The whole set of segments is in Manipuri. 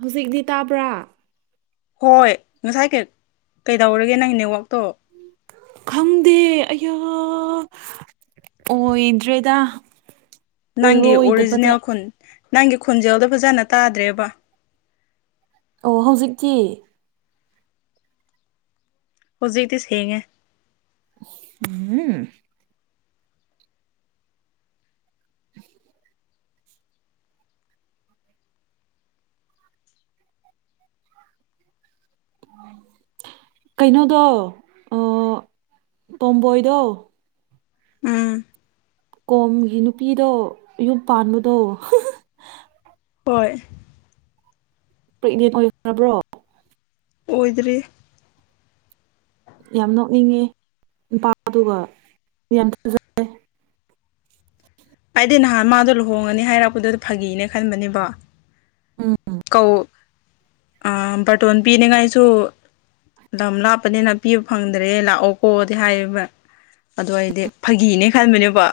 ꯍꯧꯖꯤꯛꯇꯤ ꯇꯥꯕ꯭ꯔꯥ ꯍꯣꯏ ꯉꯁꯥꯏ ꯀꯩ ꯀꯩꯗꯧꯔꯒꯦ ꯅꯪꯒꯤ ꯅꯦꯠꯋꯥꯛꯇꯣ ꯈꯪꯗꯦ ꯑꯩꯌꯥ ꯑꯣꯏꯗ꯭ꯔꯦꯗ ꯅꯪꯒꯤ ꯑꯣꯏꯔꯣꯏꯗꯕꯗ ꯑꯣꯔꯤꯖꯤꯅꯦꯜ ꯈꯨꯟ ꯅꯪꯒꯤ ꯈꯣꯟꯖꯦꯜꯗꯣ ꯐꯖꯅ ꯇꯥꯗ꯭ꯔꯦꯕ ꯑꯣ ꯍꯧꯖꯤꯛꯇꯤ ꯍꯧꯖꯤꯛꯇꯤ ꯁꯦꯡꯉꯦ꯫ ꯎꯝ [inaudible] ꯀꯩꯅꯣꯗꯣ ꯑꯥ ꯇꯣꯝꯕꯣꯏꯗꯣ ꯎꯝ ꯀꯣꯝꯒꯤ ꯅꯨꯄꯤꯗꯣ ꯌꯨꯝ ꯄꯥꯟꯕꯗꯣ ꯍꯣꯏ ꯄ꯭ꯔꯦꯛꯅꯦꯟꯠ ꯑꯣꯏꯈ꯭ꯔꯕ꯭ꯔꯣ ꯑꯣꯏꯗ꯭ꯔꯤ ꯌꯥꯝ ꯅꯣꯛꯅꯤꯡꯉꯦ ꯅꯨꯄꯥꯗꯨꯒ ꯌꯥꯝ ꯐꯖ ꯑꯩꯗꯤ ꯅꯍꯥꯟ ꯃꯥꯗꯣ ꯂꯨꯍꯣꯡꯉꯅꯤ ꯍꯥꯏꯔꯛꯄꯗꯨꯗ ꯐꯥꯒꯤꯅꯦ ꯈꯟꯕꯅꯦꯕ ꯎꯝ ꯎꯝ ꯀꯧ ꯑ ꯕꯥꯔꯇꯣꯟ ꯄꯤꯅꯤꯡꯉꯥꯏꯁꯨ ꯂꯝ ꯂꯥꯞꯄꯅꯤꯅ ꯄꯤꯕ ꯐꯪꯗ꯭ꯔꯦ ꯂꯥꯛꯑꯣ ꯀꯣꯗꯤ ꯍꯥꯏꯌꯦꯕ ꯑꯗꯨ ꯑꯩꯗꯤ ꯐꯥꯒꯤꯅꯦ ꯈꯟꯕꯅꯦꯕ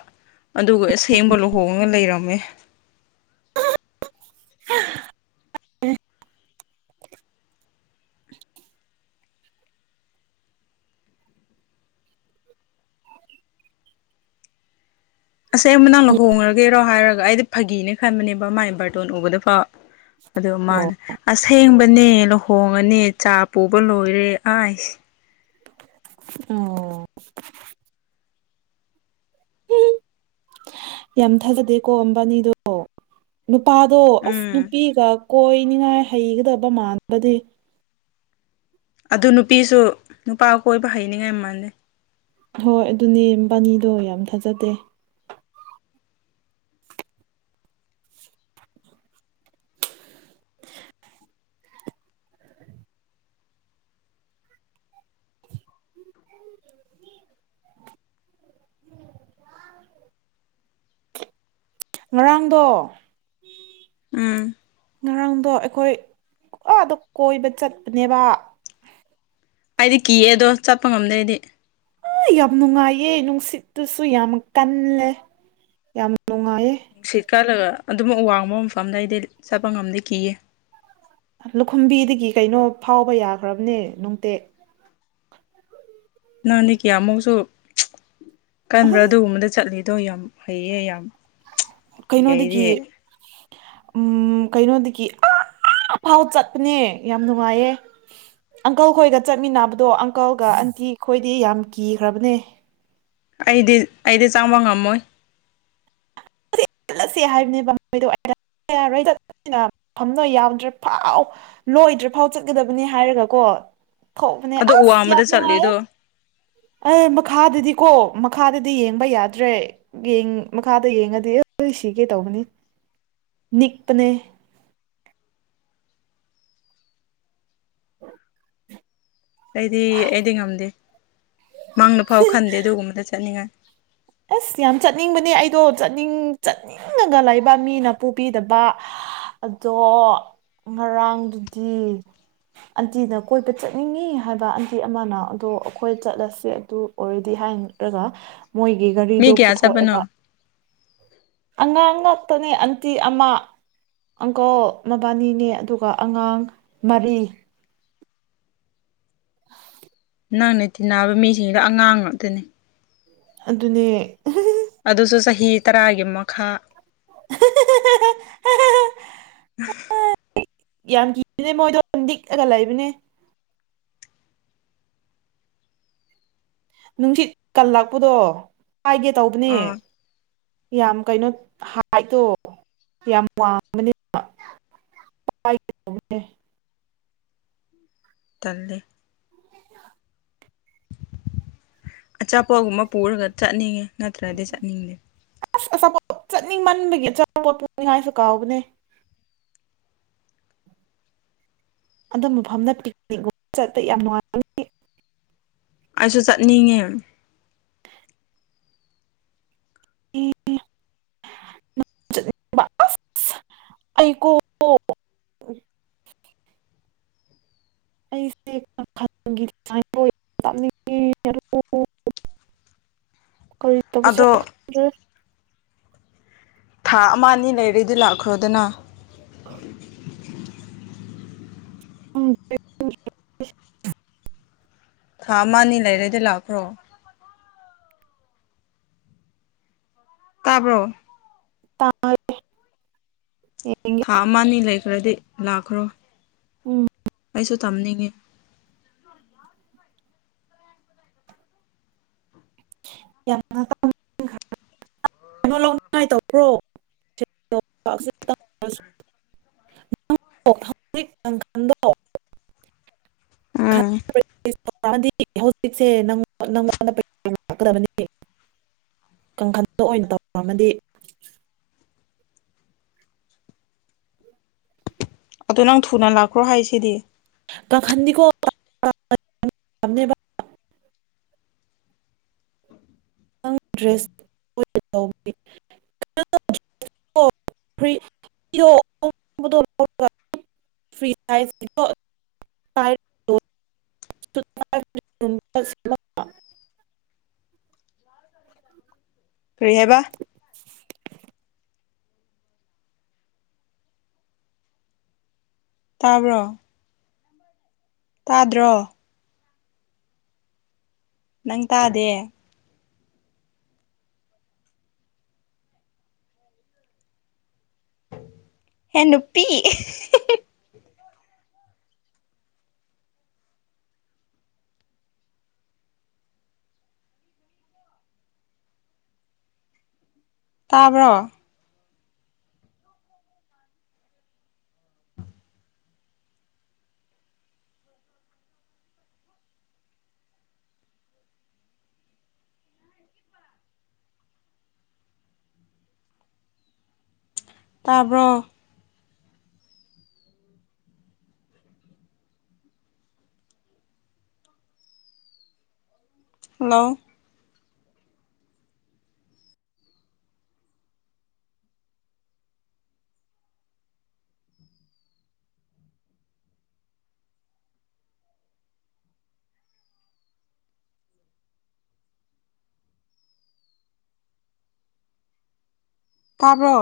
ꯑꯗꯨꯒ ꯑꯁꯦꯡꯕ ꯂꯨꯍꯣꯡꯉꯒ ꯂꯩꯔꯝꯃꯦ [unintelligible] ꯑꯁꯦꯡꯕ ꯅꯪ ꯂꯨꯍꯣꯡꯉꯒꯦꯔꯣ ꯍꯥꯏꯔꯒ ꯑꯩꯗꯤ ꯐꯥꯒꯤꯅꯦ ꯈꯟꯕꯅꯦꯕ ꯃꯥꯥꯏ ꯕꯥꯔꯇꯣꯟ ꯎꯕꯗ ꯐꯥꯎ ꯑꯗꯨꯒ ꯃꯥꯅ ꯑꯁꯦꯡꯕꯅꯦ ꯂꯨꯍꯣꯡꯉꯅꯤ ꯆꯥ ꯄꯨꯕ ꯂꯣꯏꯔꯦ ꯑꯥꯢꯁ ꯑꯣ ꯌꯥꯝ ꯊꯥꯖꯗꯦꯀꯣ ꯃꯕꯥꯅꯤꯗꯣ ꯅꯨꯄꯥꯗꯣ ꯑꯁ ꯎꯝ ꯅꯨꯄꯤꯒ ꯀꯣꯏꯅꯤꯡꯉꯥꯏ ꯍꯩꯒꯗꯕ ꯃꯥꯟꯕꯗꯤ ꯑꯗꯨ ꯅꯨꯄꯤꯁꯨ ꯅꯨꯄꯥ ꯀꯣꯏꯕ ꯍꯩꯅꯤꯡꯉꯥꯏ ꯃꯥꯟꯗꯦ ꯍꯣꯏ ꯑꯗꯨꯅꯦ ꯃꯕꯥꯅꯤꯗꯣ ꯌꯥꯝ ꯊꯥꯖꯗꯦ ꯉꯔꯥꯡꯗꯣ ꯎꯝ ꯉꯔꯥꯡꯗꯣ ꯑꯩꯈꯣꯏ ꯑꯥꯗ ꯀꯣꯏꯕ ꯆꯠꯄꯅꯦꯕ ꯑꯩꯗꯤ ꯀꯤꯌꯦ ꯑꯗꯣ ꯆꯠꯄ ꯉꯝꯗꯦ ꯑꯩꯗꯤ ꯑ ꯌꯥꯝ ꯅꯨꯡꯉꯥꯏꯌꯦ ꯅꯨꯡꯁꯤꯠꯇꯨꯁꯨ ꯌꯥꯝ ꯀꯜꯂꯦ ꯌꯥꯝ ꯅꯨꯡꯉꯥꯏꯌꯦ ꯁꯤꯠ ꯀꯜꯂꯒ ꯑꯗꯨꯃꯨꯛ ꯋꯥꯡꯕ ꯃꯐꯝꯗ ꯑꯩꯗꯤ ꯆꯠꯄ ꯉꯝꯗꯦ ꯀꯤꯌꯦ ꯂꯨꯈꯨꯝꯕꯤꯗꯒꯤ ꯀꯩꯅꯣ ꯐꯥꯎꯕ ꯌꯥꯈ꯭ꯔꯕꯅꯦ ꯅꯨꯡꯇꯦꯛ ꯅꯪꯗꯤ ꯀꯌꯥ ꯃꯨꯛꯁꯨ ꯀꯟꯕ꯭ꯔꯥ ꯑꯗꯨꯒꯨꯝꯕꯗ ꯆꯠꯂꯤꯗꯣ ꯌꯥꯝ ꯍꯩꯌꯦ ꯌꯥꯝ ꯀꯤ ꯑꯩꯗꯤ ꯀꯩꯅꯣꯗꯒꯤ ꯎꯝ ꯀꯩꯅꯣꯗꯒꯤ ꯑ ꯑꯐꯥꯎ ꯆꯠꯄꯅꯦ ꯌꯥꯝ ꯅꯨꯡꯉꯥꯏꯌꯦ ꯑꯪꯀꯜ ꯈꯣꯏꯒ ꯆꯠꯃꯤꯟꯅꯕꯗꯣ ꯑꯪꯀꯜꯒ ꯑꯟꯇꯤ ꯈꯣꯏꯗꯤ ꯌꯥꯝ ꯀꯤꯈ꯭ꯔꯕꯅꯦ ꯑꯩꯗꯤ ꯑꯩꯗꯤ ꯆꯪꯕ ꯉꯝꯃꯣꯏ ꯆꯜꯂꯁꯤ ꯍꯥꯏꯕꯅꯦ ꯃꯣꯏꯗꯣ ꯌꯧꯗ꯭ꯔꯦ ꯐꯥꯎ ꯂꯣꯏꯗ꯭ꯔꯤ ꯐꯥꯎ ꯆꯠꯀꯗꯕꯅꯤ ꯍꯥꯏꯔꯒ ꯀꯣ ꯊꯣꯛꯕꯅꯦ ꯑꯗꯨ ꯑꯁ ꯌꯥꯝ ꯋꯥꯡꯃꯗ ꯅꯨꯡꯉꯥꯏ ꯆꯠꯂꯤꯗꯣ ꯑꯦ ꯃꯈꯥꯗꯗꯤꯀꯣ ꯃꯈꯥꯗꯗꯤ ꯌꯦꯡꯕ ꯌꯥꯗ꯭ꯔꯦ ꯌꯦꯡ ꯃꯈꯥꯗ ꯌꯦꯡꯉꯗꯤ ꯑꯦ ꯁꯤꯒꯦ ꯀꯩ ꯇꯧꯕꯅꯦ ꯅꯤꯛꯄꯅꯦ ꯑꯩꯗꯤ ꯑꯩꯗꯤ ꯉꯝꯗꯦ ꯃꯪꯗ ꯐꯥꯎ ꯈꯟꯗꯦ ꯑꯗꯨꯒꯨꯝꯕꯗ ꯆꯠꯅꯤꯡꯉꯥꯏ ꯑꯁ ꯌꯥꯝ ꯆꯠꯅꯤꯡꯕꯅꯦ ꯑꯩꯗꯣ ꯆꯠꯅꯤꯡ ꯆꯠꯅꯤꯡ ꯅꯤꯡꯉꯒ ꯂꯩꯕ ꯃꯤꯅ ꯄꯨꯕꯤꯗꯕ ꯑꯗꯣ ꯉꯔꯥꯡꯗꯨꯗꯤ ꯑꯟꯇꯤꯅ ꯀꯣꯏꯕ ꯆꯠꯅꯤꯡꯉꯤ ꯍꯥꯏꯕ ꯑꯟꯇꯤ ꯑꯃꯅ ꯑꯗꯣ ꯑꯩꯈꯣꯏ ꯆꯠꯂꯁꯦ ꯑꯗꯨ ꯑꯣꯏꯔꯗꯤ ꯍꯥꯏꯔꯒ ꯃꯣꯏꯒꯤ ꯒꯥꯔꯤꯗꯣ ꯃꯤ ꯀꯌꯥ ꯄꯨꯊꯣꯛꯑꯦꯕ ꯆꯠꯄꯅꯣ ꯑꯉꯥꯡ ꯉꯥꯛꯇꯅꯦ ꯑꯟꯇꯤ ꯑꯃ ꯑꯪꯀꯜ ꯃꯕꯥꯅꯤꯅꯦ ꯑꯗꯨꯒ ꯑꯉꯥꯡ ꯃꯔꯤ ꯅꯪꯅ ꯇꯤꯟꯅꯕ ꯃꯤꯁꯤꯡꯗꯣ ꯑꯉꯥꯡ ꯉꯥꯛꯇꯅꯤ ꯑꯗꯨꯅꯦ ꯑꯗꯨꯁꯨ ꯆꯍꯤ ꯇꯔꯥꯒꯤ ꯃꯈꯥ ꯍꯦꯒ [inaudible] ꯌꯥꯝ ꯀꯤꯕꯅꯦ ꯃꯣꯏꯗꯣ ꯑꯗꯨꯝ ꯅꯤꯛꯑꯒ ꯂꯩꯕꯅꯦ ꯅꯨꯡꯁꯤꯠ ꯀꯜꯂꯛꯄꯗꯣ ꯀꯥꯏꯒꯦ ꯇꯧꯕꯅꯦ ꯑꯥ ꯌꯥꯝ ꯀꯩꯅꯣ ꯍꯥꯏꯗꯣ ꯌꯥꯝ ꯋꯥꯡꯕꯅꯤ ꯅꯦ [inaudible] ꯇꯜꯂꯦ ꯑꯆꯥꯄꯣꯠꯒꯨꯝꯕ ꯄꯨꯔꯒ ꯆꯠꯅꯤꯡꯉꯦ ꯅꯠꯇ꯭ꯔꯗꯤ ꯆꯠꯅꯤꯡꯗꯦ ꯑꯁ ꯑꯆꯥꯄꯣꯠ ꯆꯠꯅꯤꯡ ꯃꯟꯕꯒꯤ ꯑꯆꯥꯄꯣꯠ ꯄꯣꯛꯅꯤꯡꯉꯥꯏꯁꯨ ꯀꯥꯎꯕꯅꯦ ꯑꯗꯨꯝ ꯃꯐꯝꯗ ꯄꯤꯛꯅꯤꯒꯨꯝꯕ ꯆꯠꯄ ꯌꯥꯝ ꯅꯨꯡꯉꯥꯏ ꯑꯩꯁꯨ ꯆꯠꯅꯤꯡꯉꯦ ꯑꯩꯀꯣ [inaudible] ꯑꯩꯁꯦ ꯇꯅꯤꯡꯉꯦ [inaudible] ꯀ ꯇꯁ ꯑꯗꯣ [inaudible] ꯊꯥ ꯑꯃ ꯑꯅꯤ ꯂꯩꯔꯗꯤ ꯂꯥꯛꯈ꯭ꯔꯣꯗꯅ ꯎ [inaudible] ꯊꯥ ꯑꯃ ꯑꯅꯤ ꯂꯩꯥꯏꯔꯗꯤ ꯂꯥꯛꯈ꯭ꯔꯣ ꯇꯥꯕ꯭ꯔꯣ ꯇꯥꯢ ꯌꯦꯡꯒꯦ ꯊꯥ ꯑꯃ ꯑꯅꯤ ꯂꯩꯈ꯭ꯔꯗꯤ ꯂꯥꯛꯈ꯭ꯔꯣ ꯎꯝ ꯑꯩꯁꯨ ꯇꯝꯅꯤꯡꯉꯤ ꯌꯥꯝ [inaudible] ꯀꯩꯅꯣ ꯂꯧꯅꯤꯡꯉꯥꯏ ꯇꯧꯕ꯭ꯔꯣ ꯅꯪ ꯍꯧꯖꯤꯛ ꯀꯪꯈꯥꯟꯗꯣ ꯎꯝ ꯗꯤ ꯍꯧꯖꯤꯛꯁꯦ ꯅꯉꯣꯟꯗ ꯂꯥꯛꯀꯗꯕꯅꯤ [inaudible] ꯀꯥꯡꯈꯟꯇꯣ ꯑꯣꯏꯅ ꯇꯧ ꯄꯥꯝꯃꯗꯤ ꯎ [inaudible] ꯑꯗꯣ ꯅꯪ ꯊꯨꯅ ꯂꯥꯛꯈ꯭ꯔꯣ ꯍꯥꯏꯁꯤꯗꯤ ꯀꯈꯥꯟꯗꯤ ꯀꯣ ꯊꯝꯃꯦ [inaudible] ꯈꯤꯇꯪ ꯗ꯭ꯔꯦꯁ [inaudible] [inaudible] ꯐꯔꯤ [inaudible] [inaudible] ꯀꯔꯤ ꯍꯥꯏꯕ ꯇꯥꯕ꯭ꯔꯣ ꯇꯥꯗ꯭ꯔꯣ ꯅꯪ ꯇꯥꯗꯦ ꯍꯦ ꯅꯨꯄꯤ ꯇꯥꯕ꯭ꯔꯣ ꯇꯥꯕ꯭ꯔꯣ ꯍꯜꯂꯣ ꯇꯥꯕ꯭ꯔꯣ